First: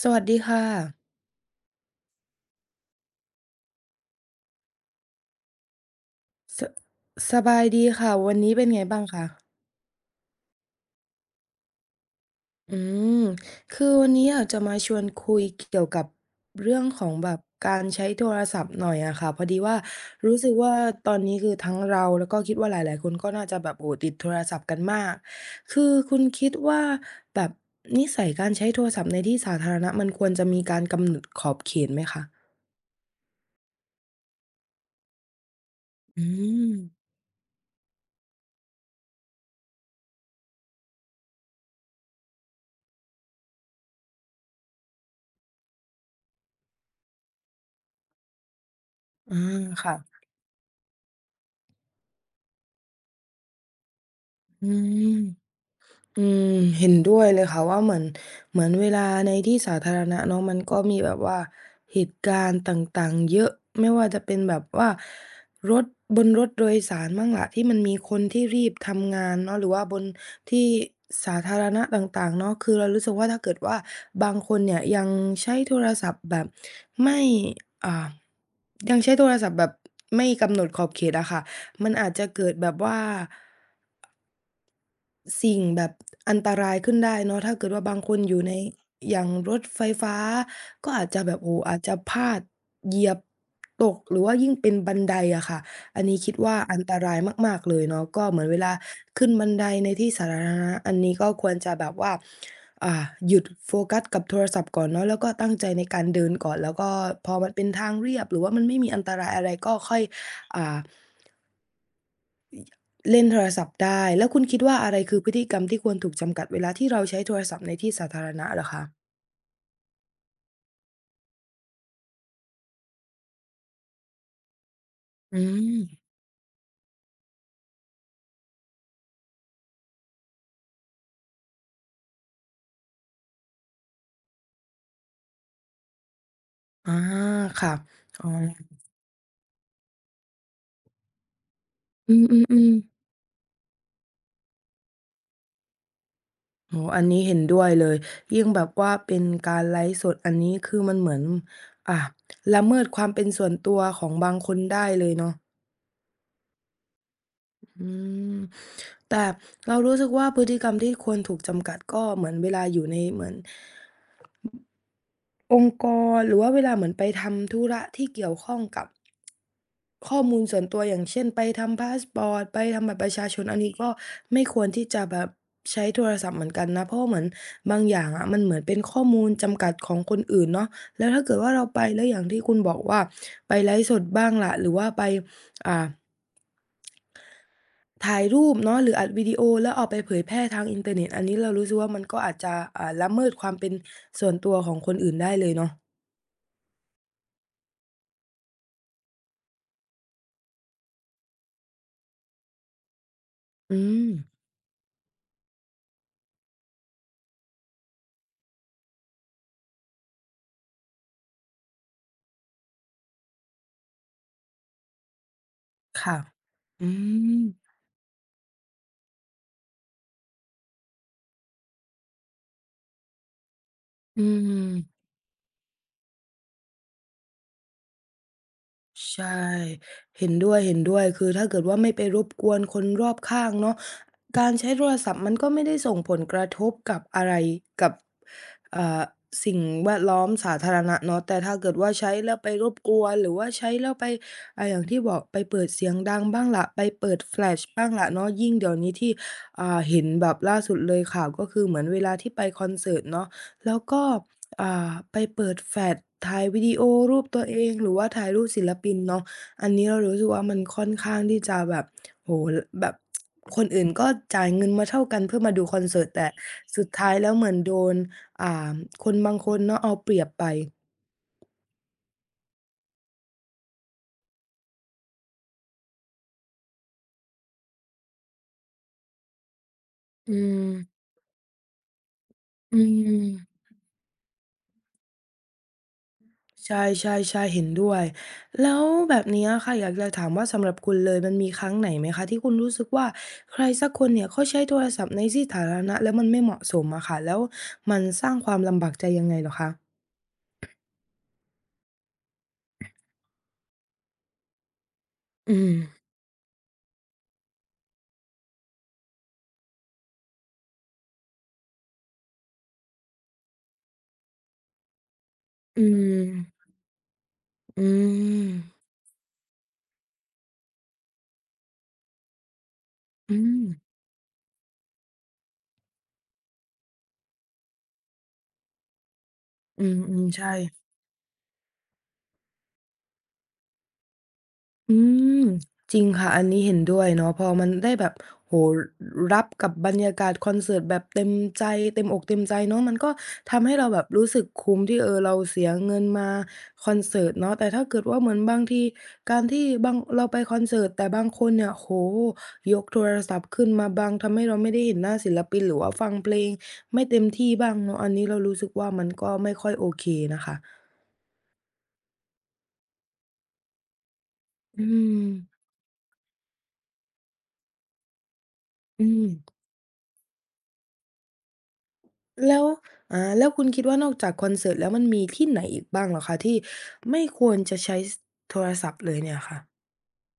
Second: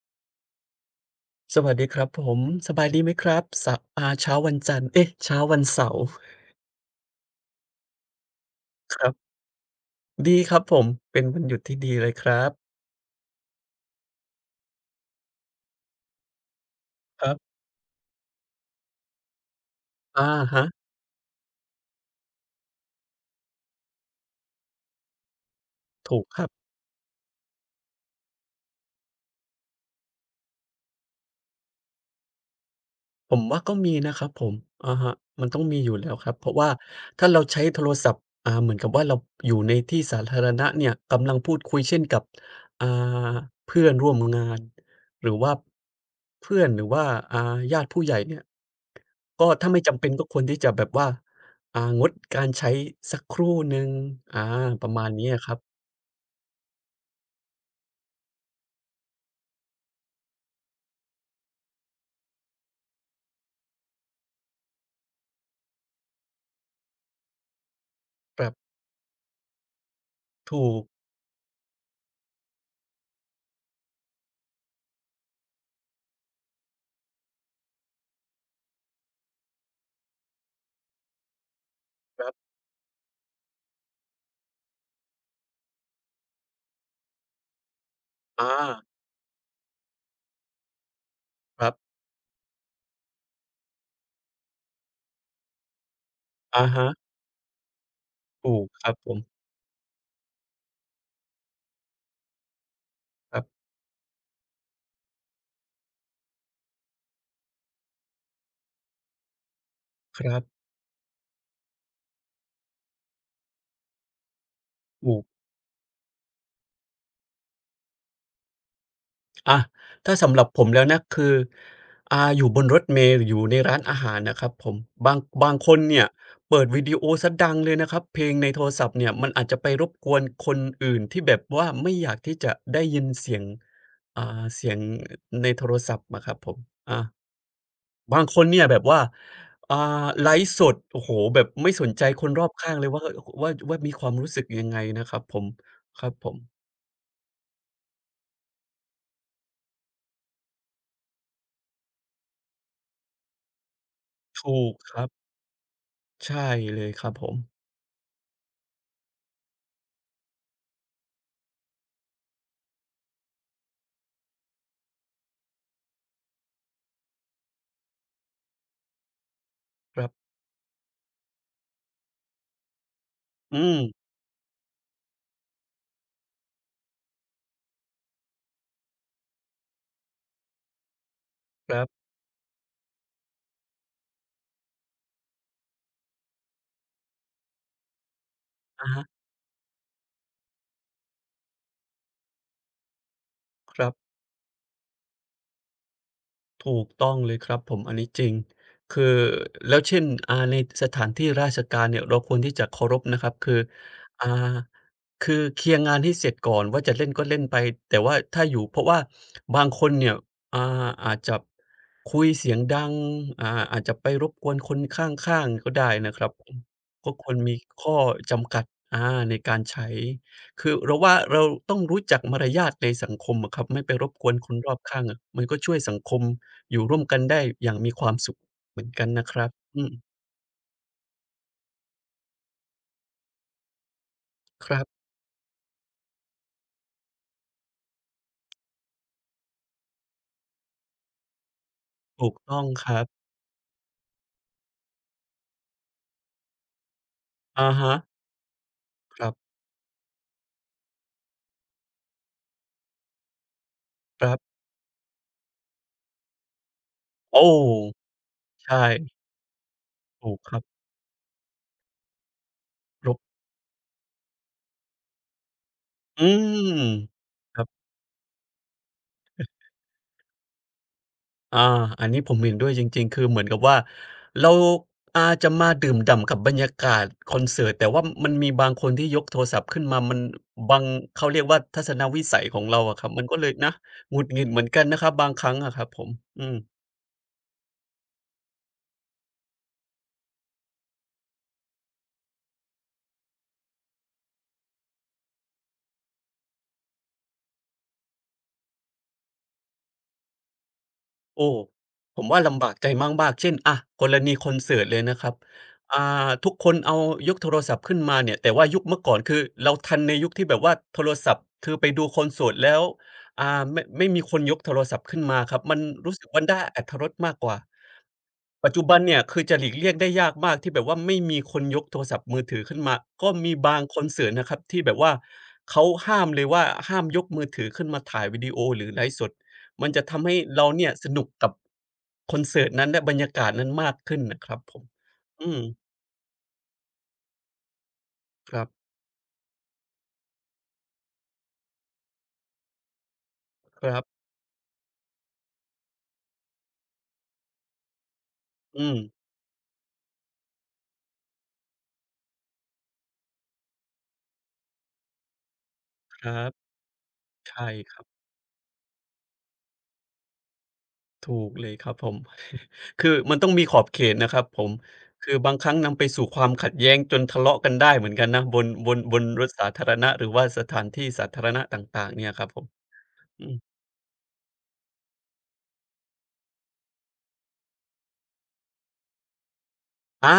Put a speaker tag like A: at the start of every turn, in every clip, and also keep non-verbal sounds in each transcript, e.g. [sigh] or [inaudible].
A: สวัสดีค่ะ
B: สวัสดีครับผมสบายดีไหมครับสะอ่าเช้าวันจันทร์เอ๊ะเช้าวันเสาร์
A: สสบายดีค่ะ วันนี้เป็นไง
B: ค
A: บ้าง
B: รั
A: คะ
B: บดีครับผมเป็นวันหยุดที่ดีเลยครับ
A: อืม คือวันนี้อยากจะมาชวนคุยเกี่ยวกับเรื่องของ
B: ค
A: แบ
B: รั
A: บ
B: บ
A: การใช้โทรศัพท์หน่อยอะค่ะพอดีว่า
B: อ
A: รู้สึก
B: ฮะ
A: ว่าตอนนี้คือทั้งเราแล้วก็คิดว่าหลายๆคนก็น่าจะแบบโอ้โฮติดโทรศัพท์กันมากคือคุ
B: ถู
A: ณ
B: กครั
A: คิ
B: บ
A: ดว่าแบบนิสัยการใช้โทรศัพท์ในที่สาธารณะมันควรจะมีการกำหนดขอบเขตไหมคะ
B: ผมว่าก็มีนะครับผมอะฮะมันต้องมีอยู่แล้ว
A: อื
B: ครับ เพราะว่า
A: ม
B: ถ้าเราใช้โทรศัพท์เหมือนกับว่าเราอยู่ในที่สาธารณะเนี่ยกำลังพูดคุยเช่นกับอ่าเพื่อนร่วมงาน หรือว่าเพื่อนหรือว่าอ่าญาติผู้ใหญ่เนี่ย
A: อา
B: ก็ถ้าไม่
A: ค่ะ
B: จำเป็นก็ควรที่จะแบบว่างดการใช้สักครู่หนึ่งอา
A: อื
B: ประมาณ
A: ม
B: นี้อะครับ
A: อืมเห็นด้วยเลยค่ะว่าเหมือนเหมือนเวลาในที่สาธารณะเนาะมันก็มีแบบว่าเหตุการณ์ต่างๆเยอะไม่ว่าจะเป็นแบบว่ารถบนรถโดยสารบ้างล่ะที่มันมีคน
B: ค
A: ที่
B: รั
A: รีบ
B: บ
A: ทำงานเนาะหรือว่าบน
B: ถู
A: ที่
B: ก
A: สาธารณะต่างๆเนาะคือเรารู้สึกว่าถ้าเกิดว่าบางคนเนี่ยยังใช้โทรศัพท์แบบไม่อ่ายังใช้โทรศัพท์แบบไม่กำหนดขอบเขตอะค่ะมันอาจ
B: ค
A: จะ
B: รับ
A: เกิดแบบว่า สิ่งแบบอันตรายขึ้นได้เนาะถ้าเกิดว่าบางคนอยู่
B: อา
A: ในอย่างรถไฟฟ้าก็อาจจะแบบโอ้โฮ
B: ครับ
A: อาจจะพลาดเหยียบตกหรือว่ายิ่งเป็นบันไดอะค่ะอันนี้คิดว่า
B: อะ
A: อัน
B: ฮะ
A: ตรายมากๆเลยเนาะก็เหมือนเว
B: ถูก
A: ลา
B: ครับผม
A: ขึ้นบันไดในที่สาธารณะอันนี้ก็ควรจะแบบว่าอ่าห
B: ค
A: ยุ
B: รั
A: ด
B: บ
A: โฟกัสกับโทรศัพท์ก่อนเนาะแล้วก็ตั้งใจในการเดินก่อนแล้วก็พอมันเป็นทางเรียบหรือว่ามันไม่มีอันตรายอะไรก็ค่อย
B: ครับ
A: อ่า เล่นโทรศัพท์ได้แล้วคุณคิดว่าอะไร
B: ถู
A: คือ
B: ก
A: พฤติกรรมที่ควรถูกจำกัดเวลาที่เราใช้โทรศัพท์ในที่สาธารณะเหรอคะ
B: อ่าถ้าสำหรับผมแล้วนะคืออยู่บนรถเมล์หรืออยู่ในร้านอาหารนะครับผมบาง
A: อื
B: บางคน
A: ม
B: เนี่ยเปิดวิดีโอเสียดังเลยนะครับเพลงในโทรศัพท์เนี่ยมันอาจจะไปรบกวนคนอื่นที่แบบว่าไม่อยากที่จะได้ยินเสียงอ่าเสียงในโทรศัพท์อะครับผม
A: อา
B: อา
A: ค่ะ
B: บา
A: อ๋
B: ง
A: อ
B: คนเนี่ยแบบว่าอ่าไลฟ์สดโอ้โฮแบบไม่สนใจ
A: อื
B: คนรอบ
A: ม
B: ข้าง
A: ๆ
B: เลย
A: ๆ
B: ว่ามีความรู้สึกยังไงนะครับผมครับผม
A: โอ้โฮอันนี้เห็นด้วยเลยยิ่งแบบว่าเป็นการไลฟ์สดอันนี้คือมันเหมือนอ่าละเมิดความเป็นส่วนตัวของบางคน
B: ถูก
A: ได้
B: ค
A: เล
B: รับ
A: ยเนาะ
B: ใช่เลยครับผม
A: อืมแต่เรารู้สึกว่าพฤติกรรมที่ควรถูกจำกัดก็เหมือนเวลาอยู่ในเหมือน องค์กรหรือว่าเวลาเหมือนไปทำธุระที่เกี่ยวข้องกับ
B: ครับ
A: ข้อมูลส่วนตัวอย่างเช่นไปทำพาสปอร์ตไปทำบัตรประชาชนอัน
B: อื
A: นี้
B: ม
A: ก็ไม่ควรที่จะแบบใช้โทรศัพท์เหมือนกันนะเพราะว่าเหมือนบางอย่างอะมันเหมือนเป็นข้อมูลจำกัดของคนอื่นเนาะแล้วถ้าเกิดว่าเรา
B: ค
A: ไป
B: รั
A: แล้ว
B: บ
A: อย่างที่คุณบอกว่าไปไลฟ์สดบ้างล่ะหรือว่าไปอ่าถ่ายรูปเนาะห
B: อะ
A: รือ
B: ฮะ
A: อัดวิดีโอแล้วเอาไปเผยแพร่ทางอินเทอร์เน็ตอันนี้เรารู้สึกว่ามันก็อาจจะละเมิดความเป็น
B: ครับ
A: ส่วนตัวของคนอื่นได้เลยเนาะ
B: ถูกต้องเลยครับผมอันนี้จริงคือแล้วเช่นในสถานที่ราชการเนี่ยเราควรที่จะเคารพนะครับคือ
A: อืม
B: อ่าคือเคลียร์งานให้เสร็จก่อนว่าจะเล่นก็เล่นไปแต่ว่าถ้าอยู่เพราะว่าบางคนเนี่ยอาจจะคุยเสียงดังอาจจะไปรบกวนคนข้างๆก็ได้นะ
A: ค่ะ
B: ครับผม
A: อื
B: ก็ควร
A: ม
B: มีข้อจำกัดอาในการใช้คือเราว่าเราต้องรู้จักมารยาทในสังคมอะครับไม่ไปรบ
A: อื
B: กวนคนรอบข้าง
A: ม
B: อะมันก็ช่วยสังคม อยู่ร่วมกันได้อย่างมีความสุขเหมือนกัน
A: ใช่
B: นะครับอืม
A: เห็นด้วยเห็นด้วยคือถ้าเกิดว่าไม่ไปรบกวนคนรอบข้างเนาะการ
B: ค
A: ใช้
B: รั
A: โทร
B: บ
A: ศัพท์มันก็ไม่ได้ส่งผลกระทบกับอะไรกับอ่าสิ่งแวดล้อมสาธารณะเนาะแต่ถ้าเกิดว่าใช้
B: ถู
A: แล้
B: ก
A: วไป
B: ต้อ
A: ร
B: ง
A: บ
B: ค
A: ก
B: รั
A: ว
B: บ
A: นหรือว่าใช้แล้วไปอย่างที่บอกไปเปิดเสียงดังบ้างล่ะไปเปิดแฟลช
B: อะ
A: บ้าง
B: ฮะ
A: ล่ะเนาะยิ่งเดี๋ยวนี้ที่
B: คร
A: เห็นแบบล่าสุดเลยข่าวก็คือเหมือนเวลาที่ไปคอนเสิร์ตเนาะแล้วก็
B: ับๆ
A: อ่าไปเปิดแฟลชถ่ายวิดีโอรูปตัว
B: โอ้
A: เองหรือว่าถ่ายรูปศิล
B: ใช่
A: ปินเนาะอันนี้เรารู้สึก
B: ถูก
A: ว่า
B: ค
A: มัน
B: รับ
A: ค่อนข้างที่จะแบบโอ้โฮแบบ
B: ครบ
A: คนอื่นก็จ่ายเงินมาเท่ากันเพื่อมาดูคอนเสิร์ต
B: อื
A: แต่
B: ม
A: สุดท้ายแล้วเหมือน
B: ครั
A: โด
B: บ
A: นอ่าคนบางคนเนาะเอาเปรียบไป
B: อาอันนี้ผมเห็นด้วยจริงๆคือเหมือนกับว่าเราจะมาดื่มด่ำกับบรรยากาศคอนเสิร์ตแต่ว่ามันมีบางคนที่ยกโทรศัพท์ขึ้นมา มัน
A: อืม
B: บังเขาเรียกว่าทัศนวิสัยของ
A: อื
B: เราอะครับมันก็เลย
A: ม
B: นะหงุดหงิดเหมือนกันนะครับบางครั้งอะครับผมอื
A: ใช
B: ม
A: ่ๆๆเห็นด้วยแล้วแบบเนี้ยค่ะอยากจะถามว่าสำหรับคุณเลยมันมีครั้งไหนไหมคะที่คุณรู้สึกว่าใครสักคนเนี่ยเขาใช้โทรศัพท์ในที่สาธารณะแล้วมันไม่เหมาะสมอะค่ะแล้วมันสร้างความลำบากใจยังไงเหรอคะ
B: โอ้ผมว่าลำบากใจมากๆเช่นอะกรณีคอนเสิร์ตเลยนะครับ
A: อื
B: อ่า
A: ม
B: ทุกคนเอายกโทรศัพท์ขึ้นมาเนี่ยแต่ว่ายุคเมื่อก่อนคือเราทันในยุคที่แบบว่าโทรศัพท์คือไปดูคอนเสิร์ตแล้วอ่าไม่มีคนยกโทรศัพท์ขึ้นมาครับมั
A: อื
B: นรู้สึกว่าได้
A: ม
B: อรรถรสมากกว่า
A: อืม
B: ปัจจุบันเนี่ยคือจะหลีกเลี่ยงได้ยากมากที่แบบว่าไม่มีคนยกโทรศัพท์มือถือขึ้นมาก็
A: อื
B: มี
A: ม
B: บางคอนเสิร์ตนะครับที่แบบว่าเขาห้ามเลยว่าห้ามยกมือถือขึ้นมาถ่ายวิดีโอหรือไลฟ์สด
A: อื
B: มันจะทำ
A: ม
B: ให้
A: ๆใช่
B: เราเนี่ยสนุกกับคอนเสิร์ตนั้นและบรรยากาศนั้นมากขึ้นนะครับผม
A: อืม
B: อืม
A: จริงค่ะอันนี้เห็นด้วยเนาะพอมันได้แบบ
B: ค
A: โอ้
B: รั
A: โฮ
B: บ
A: รับกับบรรยากาศคอนเสิร์ตแบบเต็มใจเต็มอกเต็มใจเนาะมันก็ทำให้
B: ค
A: เราแบ
B: รั
A: บ
B: บ
A: รู้สึกคุ้มที่เออเราเสียเงินมาคอนเสิร์ตเนาะแต่ถ้าเกิดว่าเหมือนบางที
B: อืม
A: การที่บางเราไปคอนเสิร์ตแต่บางคนเนี่ยโอ้โฮยกโทรศัพท์ขึ้นมาบังทำให้เราไม่ได้เห็นหน้าศิลปินหรือว่าฟัง
B: ค
A: เพล
B: รั
A: ง
B: บ
A: ไม่เต็มที่
B: ใช่
A: บ้าง
B: ค
A: เนาะ
B: รั
A: อัน
B: บ
A: นี้เรารู้สึกว่ามันก็ไม่ค่อยโอเคนะคะ
B: ถูกเลยครับผม [laughs] คือมันต้องมีขอบเขตนะครับผม
A: อืม
B: คือบางครั้งนำไปสู่ความขัดแย้งจนทะเลาะกันได้เหมือนกันนะบนบน
A: อื
B: บ
A: ม
B: นรถสาธารณะหรือว่าสถานที่สาธารณะต่างๆเนี่ยครับผ
A: แล้ว
B: มอื
A: แล้ว
B: ม
A: คุณคิดว่านอกจากคอนเสิร์ตแล้วมันมีที่ไหนอีกบ้างเหรอคะที่ไม่ควรจะใช้สโทรศัพท์เลยเนี่ยค่ะ
B: อา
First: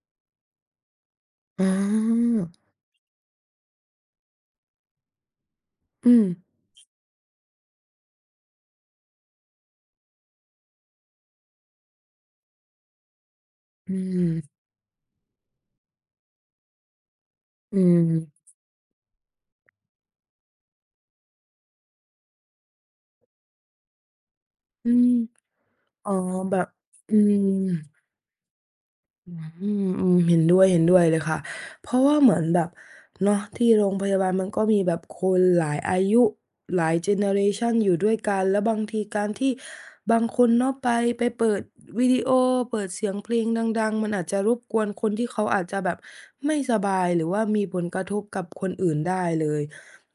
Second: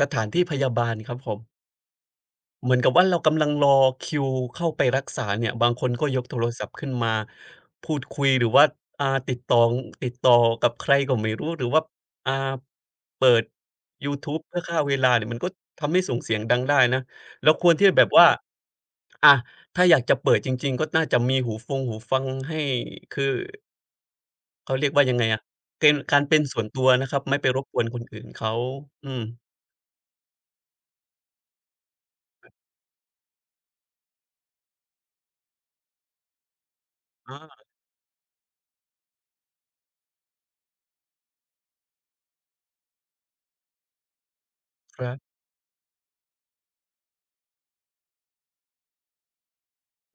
B: สถานที่พยาบาลครับผม
A: อ๋อ
B: เหมือนกับว่าเรากำลังรอคิวเข้าไปรักษาเนี่ยบางคนก็
A: อื
B: ย
A: ม
B: กโทรศัพท์ขึ้นมาพูดคุยหรือว่าอ่าติดต่อติดต่อกับใครก็ไม่รู้หรือว่าอ่าเปิด
A: อื
B: ยู
A: ม
B: ทูบเพื่อฆ่าเวลาเนี่ยมันก็ทำให้ส่งเสียงดังได้นะเราควร
A: อื
B: ที่จะแบบว่า
A: ม
B: อาถ้าอยากจะเปิดจริงๆก็น่าจะมีหูฟังให้คือเขาเรี
A: อื
B: ยกว่า
A: ม
B: ยังไงอะเป็น
A: อ๋อ
B: การเป็น
A: แบ
B: ส่ว
A: บ
B: นตัวนะค
A: อื
B: รับไม่ไป
A: ม
B: รบกวนคนอื่นเขาอืม
A: อืเห็นด้วยเห็นด้วยเลยค่ะ เพราะว่าเหมือนแบบเนาะที่โรงพยาบาลมันก็มีแบบคนหลายอายุหลายเจเนอเร
B: อา
A: ชันอยู่ด้วยกันแล้วบางทีการที่บางคนเนาะไปเปิดวิดีโอเปิดเสียงเพลงดังๆมันอาจจะรบกวน
B: ค
A: คน
B: รั
A: ที่
B: บ
A: เขาอาจจะแบบไม่สบายหรือว่ามีผลกระทบกับคนอื่นได้เลย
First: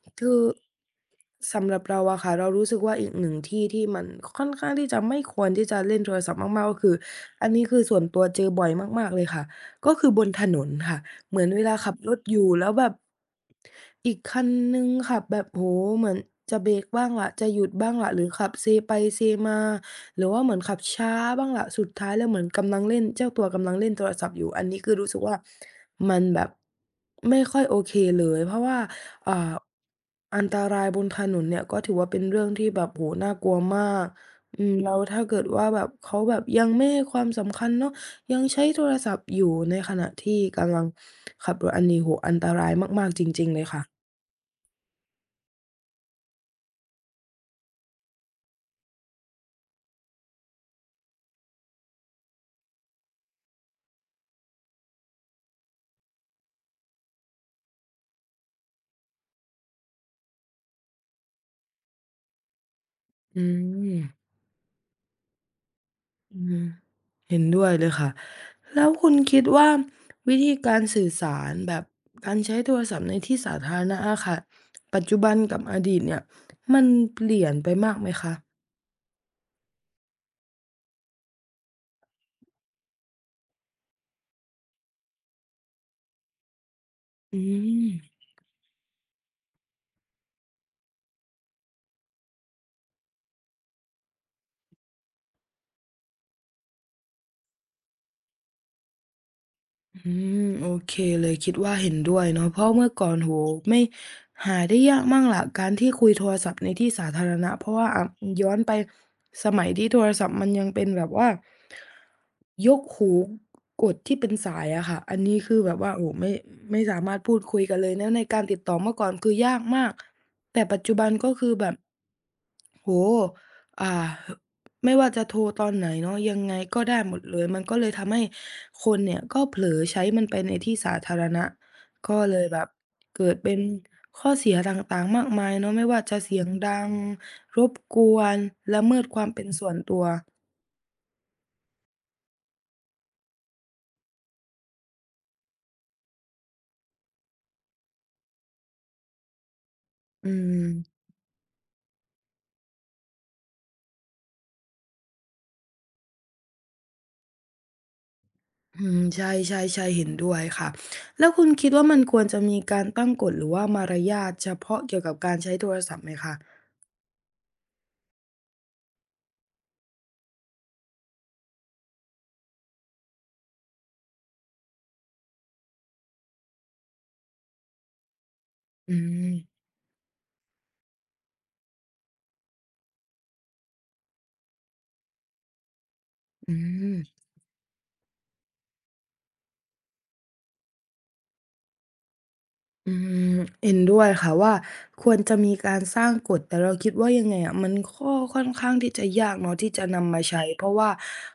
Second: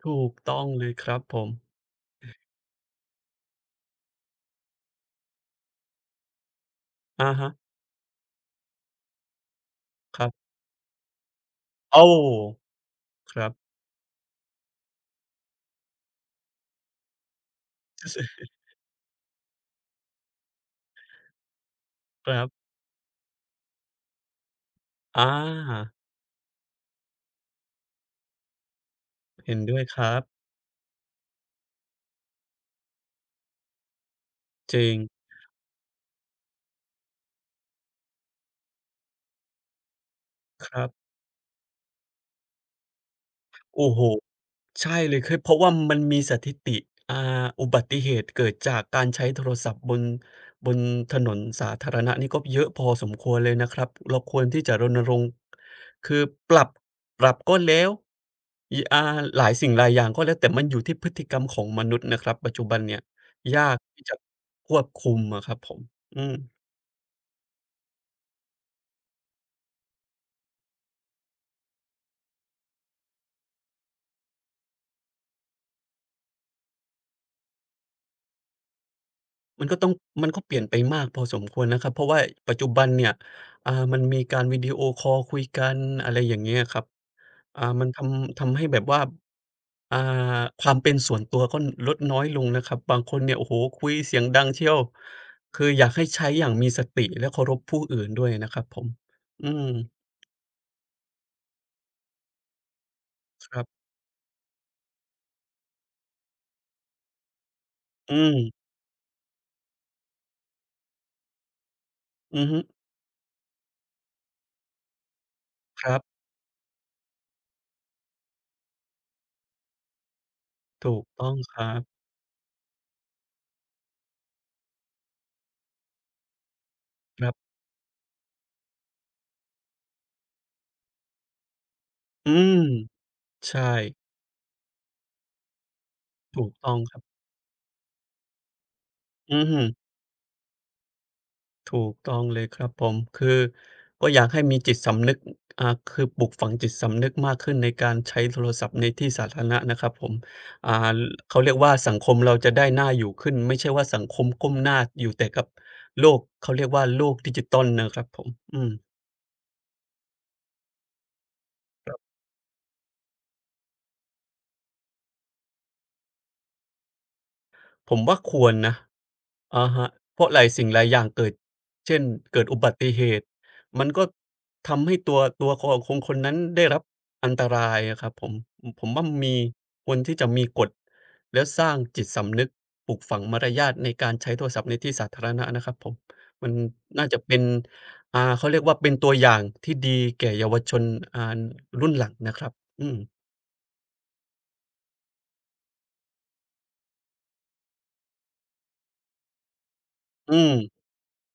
B: ถู
A: คื
B: ก
A: อ
B: ต้องเลยครับผม
A: สำหรับเราอะค่ะเรารู้สึกว่าอีกหนึ่งที่ที่มันค่อนข้างที่จะไม่ควรที่จะเล่นโทรศัพท์มากๆก็คือ
B: อะ
A: อัน
B: ฮะ
A: นี้คือส่วนตัวเจอบ่อยมากๆเลยค่ะก็คือบ
B: ค
A: น
B: รั
A: ถ
B: บ
A: นนค่ะเหมือนเวลาขับ
B: โอ้
A: รถอยู่แล้วแบบ
B: ครับ
A: อีกคันหนึ่งขับแบบโอ้โฮเหมือนจะเบรกบ้างล่ะจะหยุดบ้างล่ะหรือขับ
B: [laughs]
A: เซไปเซมาหรือว่าเหมือนขับช้าบ้างล่ะสุดท้ายแล้ว
B: ค
A: เหมื
B: รั
A: อน
B: บ
A: กำลังเล่นเจ้าตัวกำลังเล่นโทรศัพท์อยู่อันนี้คือรู้สึก
B: อ
A: ว่า
B: า
A: มันแบบไม่ค่อยโอเคเลยเพราะว่า อ่า
B: เห็นด้วยครับ
A: อันตรายบนถนนเนี่ยก็ถือว่าเป็นเรื่องที่แบบโอ้โฮน่ากลัวมากอืม
B: จริ
A: แล้
B: ง
A: วถ้าเกิดว่าแบบเขาแบบยังไม่ให้ความสำคัญเนาะยังใช้โทรศัพท์อยู่ในขณะที่
B: ค
A: กำลั
B: รั
A: ง
B: บ
A: ขับรถอันนี้โอ้โฮอันตรายมากๆจริงๆเลย
B: โอ้
A: ค่ะ
B: โหใช่เลยคือเพราะว่ามันมีสถิติอ่าอุบัติเหตุเกิดจากการใช้โทรศัพท์บนบนถนนสาธารณะนี่ก็เยอะพอสมควรเลยนะครับเราควรที่จะรณรงค์คือปรับก็แล้วออ่าหลายสิ่งหลายอย่างก็แล้วแต่มันอยู่ที่พฤติกรรมของมนุษย์นะครับปัจจุบันเนี่ย
A: อื
B: ยาก
A: ม
B: ที่จะควบคุมอะครับผมอืม
A: อืมเห็นด้วยเลยค่ะแล้วคุณคิดว่าวิธีการสื่อสารแบบการใช้โทรศัพท์ในที่สาธารณะอะค่ะปัจจุบันกับอดีตเนี่ยมันเปลี่ยนไปมากไหมคะ
B: มันก็ต้องมันก็เปลี่ยนไปมากพอสมควรนะครับเพราะว่าปัจจุบันเนี่ยมันมีการวิดีโอคอลคุยกันอะไรอย่างเงี้ยครับ
A: อื
B: มันท
A: ม
B: ำทำให้แบบว่าอ่าความเป็นส่วนตัวก็ลดน้อยลงนะครับบางคนเนี่ยโอ้โฮคุยเสียงดังเชียวคืออยากให้ใช้อย่างมีสติและเคารพผู้อื่นด้วยนะครับผมอืม
A: อืโอเคเลยคิดว่าเห็นด้วยเนาะเพราะเมื่อก่อนโห
B: ครั
A: ไม่
B: บ
A: หาได้ยากมากล่ะการที่คุยโทรศัพท์ในที่สาธารณะเพราะว่าอา
B: อืม
A: ย้อนไปสมัยที่โทรศัพท์มันยังเป็นแบบว่า
B: อือฮึ
A: ยกหูกดที่เป็นสายอะค่ะอันนี้คือแบบ
B: ค
A: ว่า
B: รั
A: โอ้
B: บ
A: ไม่สามารถพูดคุยกันเลยแล้วในการติดต่อเมื่อก่อนคือยากมากแต่ปัจจุ
B: ถูก
A: บัน
B: ต้
A: ก็
B: อง
A: คือ
B: ค
A: แบ
B: รั
A: บ
B: บ
A: โอ้โฮอ่าไม่ว่าจะโทรตอนไหนเนาะยังไงก็ได้หมด
B: ครั
A: เลย
B: บ
A: มันก็เลยทำให้คนเนี่ยก็เผลอใช้มันไปในที่สาธารณะก็
B: อื
A: เลยแบ
B: ม
A: บเกิดเป็น
B: ใช่
A: ข้อเสียต่างๆมากมายเนาะไม่ว่าจะเสีย
B: ถู
A: ง
B: กต้อง
A: ดัง
B: ครับ
A: รบกวนละเมิดความ
B: อื
A: เป็
B: อ
A: น
B: ฮึ
A: ส่วนตัว
B: ถูกต้องเลยครับผมคือก็อยากให้มีจิตสำนึกอ่าคือปลูกฝังจิตสำนึกมากขึ้นในการใช้โทรศัพท์ในที่สาธารณะนะครับผม
A: อื
B: อ่า
A: ม
B: เขาเรียกว่าสังคมเราจะได้น่าอยู่ขึ้นไม่ใช่ว่าสังคมก้มหน้าอยู่แต่กับโลกเขาเรียกว่าโลกดิจิทัลนะครับผมอืม
A: อืมใช่ๆๆเห็นด้วยค่ะแล้วคุณคิดว่ามันควรจะมีการตั้งกฎหรือว่ามารยาทเฉพาะเกี่ยวกับการใช้โทรศัพท์ไหมคะ
B: ผมว่าควรนะอะฮะเพราะหลายสิ่งหลายอย่างเกิด เช่นเกิดอุบัติเหตุ มันก็ทำให้ตัวตัวของคนคนนั้นได้รับอันตรายอะครับผมอือผม
A: อื
B: ว่า
A: ม
B: มีควรที่จะมีกฎแล้วสร้างจิตสำนึกปลูกฝังมารยาทในการใช้โทรศัพท์ในที่สาธารณะนะครับผมมัน
A: อืม
B: น่าจะเป็นเขาเรียกว่าเป็นตัวอย่างที่ดีแก่เยาวชนอ่ารุ่นหลังนะครับอื
A: อื
B: ม
A: มเห็นด้วยค่ะว่าควรจะมีการสร้างกฎแต่เราคิดว่ายังไงอะมันก็ค่อนข้างที่จะยากเนาะที่จะนำมา
B: อื
A: ใช้เพราะ
B: ม
A: ว่า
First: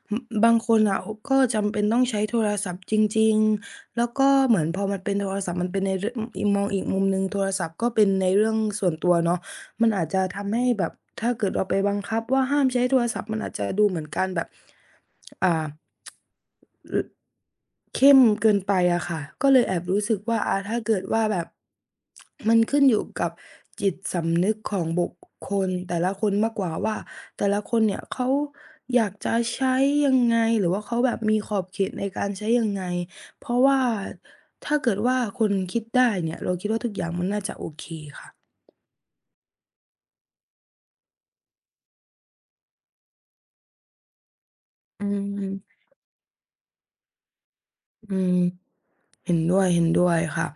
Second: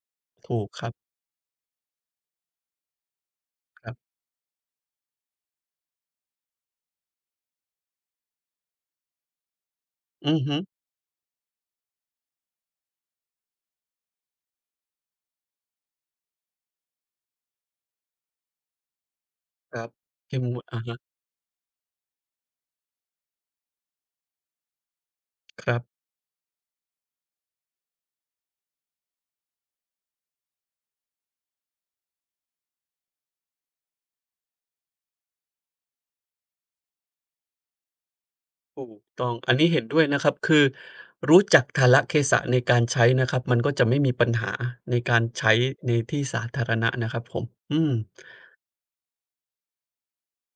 A: อบาง
B: ถูก
A: คน
B: ครับ
A: อ่ะก็จำเป็นต้องใช้โทรศัพท์จริง
B: ครั
A: ๆ
B: บ
A: แล้วก็เหมือนพอมันเป็นโทรศัพท์มันเป็นในเรื่องมองอีกมุมหนึ่งโทรศัพท์ก็เป็นในเรื่องส่วนตัวเนาะมันอาจจะ
B: อือ
A: ทำ
B: ฮึ
A: ให้แบบถ้าเกิดเราไปบังคับว่าห้ามใช้โทรศัพท์มันอาจจะดูเหมือนการแบบอ่า เข้มเกินไปอะค่ะก็เลยแอ
B: ค
A: บ
B: รับ
A: รู้สึกว่า
B: เข้มง
A: อา
B: วด
A: ถ้า
B: อะ
A: เกิ
B: ฮะ
A: ดว่าแบบมันขึ้นอยู่กับจิตสำนึกของบุคค
B: ค
A: ล
B: รับ
A: แต่ละคนมากกว่าว่าแต่ละคนเนี่ยเขาอยากจะใช้ยังไงหรือว่าเขาแบบมีขอบเขตในการใช้ยังไงเพราะว่าถ้าเกิดว่าคนคิดได้เนี่ยเราคิดว่าทุกอย่างมันน่าจะโอเคค่ะ
B: ถูกต้องอันนี้เห็นด้วยนะครับคือรู้จักกาลเทศะในการใช้นะครับมันก็จะไม่มีปัญหาใน
A: อื
B: การใช้
A: ม
B: ในที่สาธารณะนะครับผมอืม
A: อืมเห็นด้วยเห็นด้วยค่ะ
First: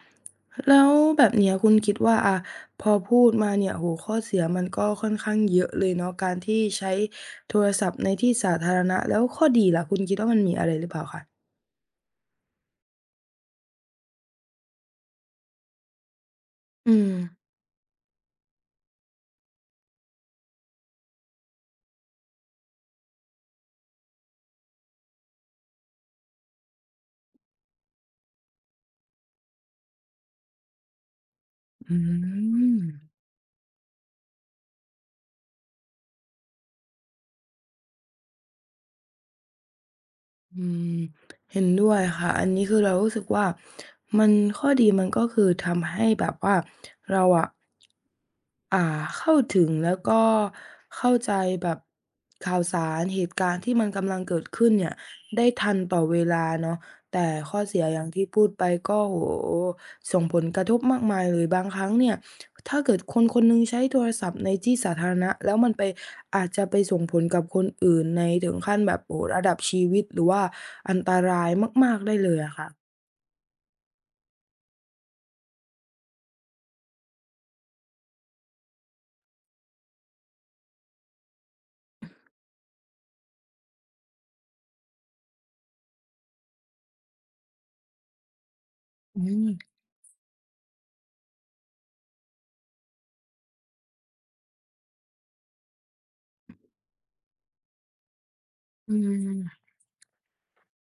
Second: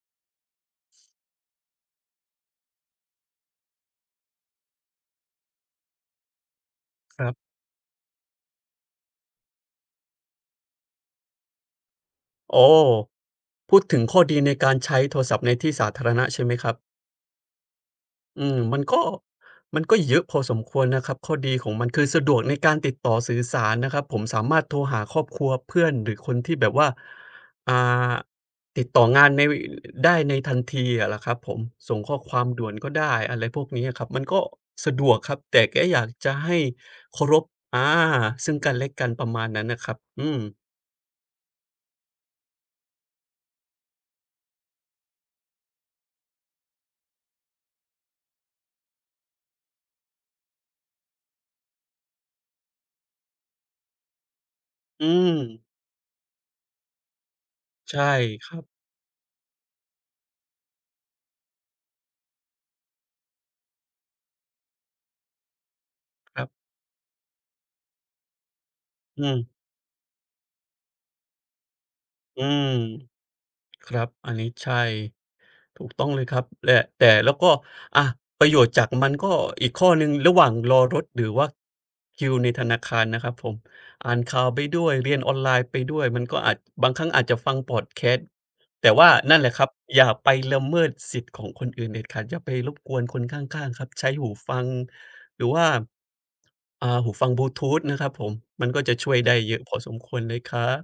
A: แล้วแบบเนี้ยคุณคิดว่าอ่ะพอพูดมาเนี่ยโอ้โฮข้อเสียมันก็ค่อนข้างเยอะเลยเนาะการที่ใช้
B: ครับ
A: โทรศัพท์ในที่สาธารณะแล้วข้อดีล่ะคุณคิดว่ามันมีอะไรหรือเปล่าคะ
B: โอ้พูดถึงข้อดีในการใช้โทรศัพท์ในที่สาธารณะใช่ไหมครับ
A: อืม
B: อืมมันก็มันก็เยอะพอสมควรนะครับข้อดีของมันคือสะดวกในการติดต่อสื่อสารนะครับผมสามารถโทรหาครอบครัวเพื่อนหรือคนที่แบบว่าอ่าติดต่องานในได้ในทันทีอะละครับผม
A: อื
B: ส่งข้อความด่วน
A: ม
B: ก็ได้อะไรพวกนี้อะครับมันก็สะดวกครับแต่แค่อยากจะให้เคารพอาซึ่งกันและกันประมาณนั้นน่ะครับอืม
A: อืมเห็นด้วยค่ะ อันนี้คือเรารู้สึกว่ามันข้อดีมันก็คือทำให้แบบว่าเราอะอ่าเข้าถึงแล้วก็เข้าใจแบบข่าวสารเหตุการณ์ที่มันกำลังเกิดขึ้นเนี่ย
B: อืม
A: ได้ทันต่อเวลาเนาะ แต่ข้อเสียอ
B: ใช่
A: ย่างที่พู
B: ค
A: ด
B: รั
A: ไป
B: บ
A: ก็โอ้โฮส่งผลกระทบมากมายเลยบางครั้งเนี่ยถ้าเกิดคนคนหนึ่งใช้โทรศัพท์ในที่สาธารณะแล้วมันไป
B: ค
A: อา
B: รั
A: จ
B: บ
A: จะไปส่งผลกับคนอื่นในถึงขั้นแบบโอ้โฮ
B: อืม
A: ระดับชีวิตหรือว่าอันตรายมากๆได้เลย
B: อื
A: อะ
B: ม
A: ค่ะ
B: ครับ อันนี้ใช่ถูกต้องเลยครับแหละแต่แล้วก็อะประโยชน์จากมันก็อีกข้อหนึ่งระหว่างรอรถหรือว่าคิวในธนาคารนะครับผมอ่านข่าวไปด้วยเรียนออนไลน์ไปด้วย มันก็อาจบางครั้งอาจจะฟังพอดแคสต์แต่ว่า
A: อื
B: นั่นแห
A: ม
B: ละครับอย่าไปละเมิดสิทธิ์ของคนอื่นเด็ดขาดอย่าไปรบกวนคนข้างๆครับใช้หูฟังหรือว่าหูฟังบลูทูธนะครับผมมันก็
A: อื
B: จะช่วยได้เย
A: ม
B: อะพอสมควรเลยครับ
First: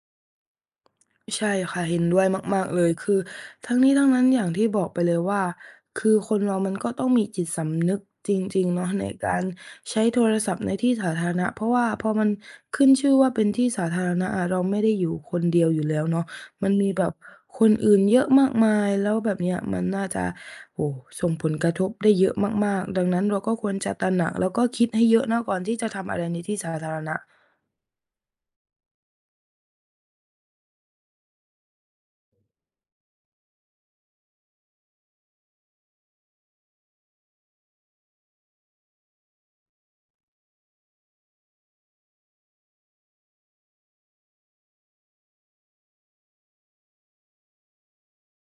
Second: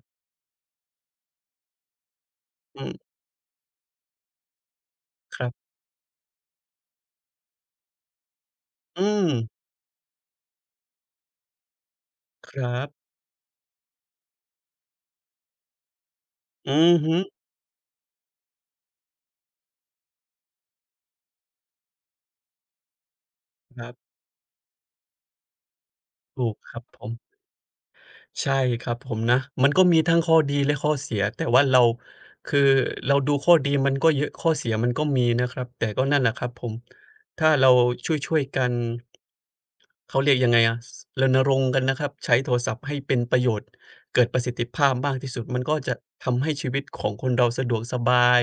A: ใช่ค่ะเห็นด้วยมากๆเล
B: อื
A: ยคื
B: ม
A: อทั้งนี้ทั้งนั้นอย่างที่บอกไปเลย
B: ค
A: ว่า
B: รับ
A: คือคนเรามันก็ต้องมีจิตสำนึกจริงๆเนาะ
B: อื
A: ใน
B: ม
A: การใช้โทรศัพท์ในที่สาธารณะเพราะว่าพอมัน
B: ครั
A: ขึ้
B: บ
A: นชื่อว่าเป็นที่สาธารณะอะเราไม่ได้อยู่คนเดียวอยู่แล้วเนาะมัน
B: อื
A: มี
B: อ
A: แบบ
B: ฮึ
A: คนอื่นเยอะมากมายแล้วแบบเนี้ยมันน่าจะโอ้โฮส่งผลกระทบได้เยอะมากๆดังนั้นเราก็ควร
B: ครั
A: จะ
B: บ
A: ตระหนักแล้วก็คิดให้เยอะนะก่อนที่จะทำอะไรใน
B: ถูก
A: ที่สา
B: ครับ
A: ธาร
B: ผม
A: ณะ
B: ใช่ครับผมนะมันก็มีทั้งข้อดีและข้อเสียแต่ว่าเราคือเราดูข้อดีมันก็เยอะข้อเสียมันก็มีนะครับแต่ก็นั่นแหละครับผมถ้าเราช่วยๆกันเขาเรียกยังไงอะสรณรงค์กันนะครับใช้โทรศัพท์ให้เป็นประโยชน์เกิดประสิทธิภาพมากที่สุดมันก็จะทำให้ชีวิตของคนเราสะดวกสบาย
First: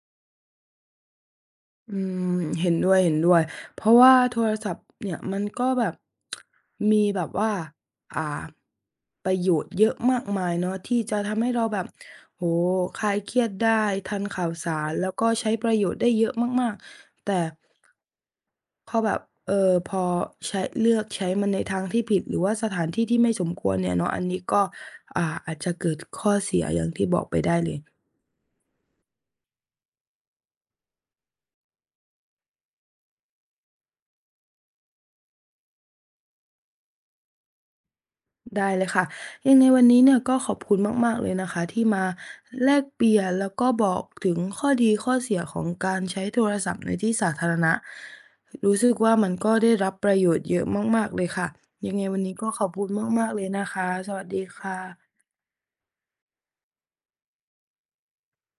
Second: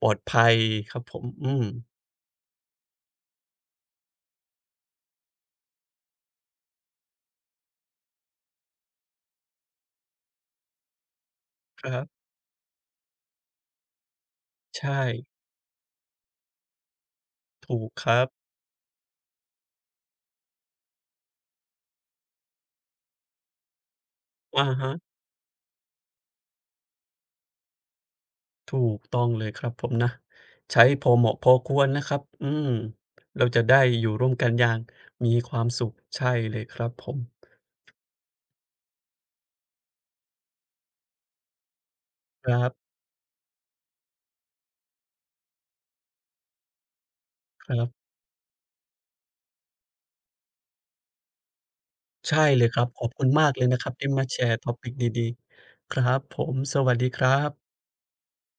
B: ปลอดภัยครับผมอืม
A: อืมเห็นด้วยเห็นด้วย เพราะว่าโทรศัพท์เนี่ยมันก็แบบ [tsk] มีแบบว่าอ่าประโยชน์เยอะมากมายเนาะที่จะทำให้เราแบ
B: ค
A: บ
B: รับ
A: โหคลายเครียดได้ทันข่าวสา
B: ใช
A: ร
B: ่
A: แล้วก็ใช้ประโยชน์ได้เยอะมากๆแต่
B: ถูกครับ
A: พอแบบพอใช้เลือกใช้มันในทางที่ผิดหรือว่าสถานที่ที่ไม่สมควรเนี่ยเนาะอันนี้ก็
B: อะฮะ
A: อาจจะเกิดข้อเสียอย่างที่บอกไปได้เลย
B: ถูกต้องเลยครับผมนะใช้พอเหมาะพอควรนะครับอืมเราจะได้อยู่ร่วมกันอย่างมีความสุขใช่เลยครับผม
A: ได้เลยค่ะยังไงวันนี้เนี่ยก็ขอบคุณมากๆเลยนะคะที่มา
B: ครั
A: แล
B: บ
A: กเปลี่ยนแล้วก็บอกถึงข้อดีข้อเสียของการใช้โทรศัพท์ในที่สาธาร
B: ค
A: ณะ
B: รับ
A: รู้สึกว่ามันก็ได้รับประโยชน์เยอะมากๆเลยค่ะยังไงวันนี้
B: ใช่
A: ก็ข
B: เล
A: อ
B: ย
A: บ
B: ค
A: คุ
B: รับ
A: ณ
B: ขอบคุ
A: มา
B: ณ
A: กๆเล
B: มา
A: ย
B: กเล
A: นะ
B: ยนะค
A: คะ
B: รับ
A: ส
B: ที่
A: วั
B: มา
A: ส
B: แช
A: ดี
B: ร์
A: ค
B: topic
A: ่ะ
B: ดีๆครับผมสวัสดีครับ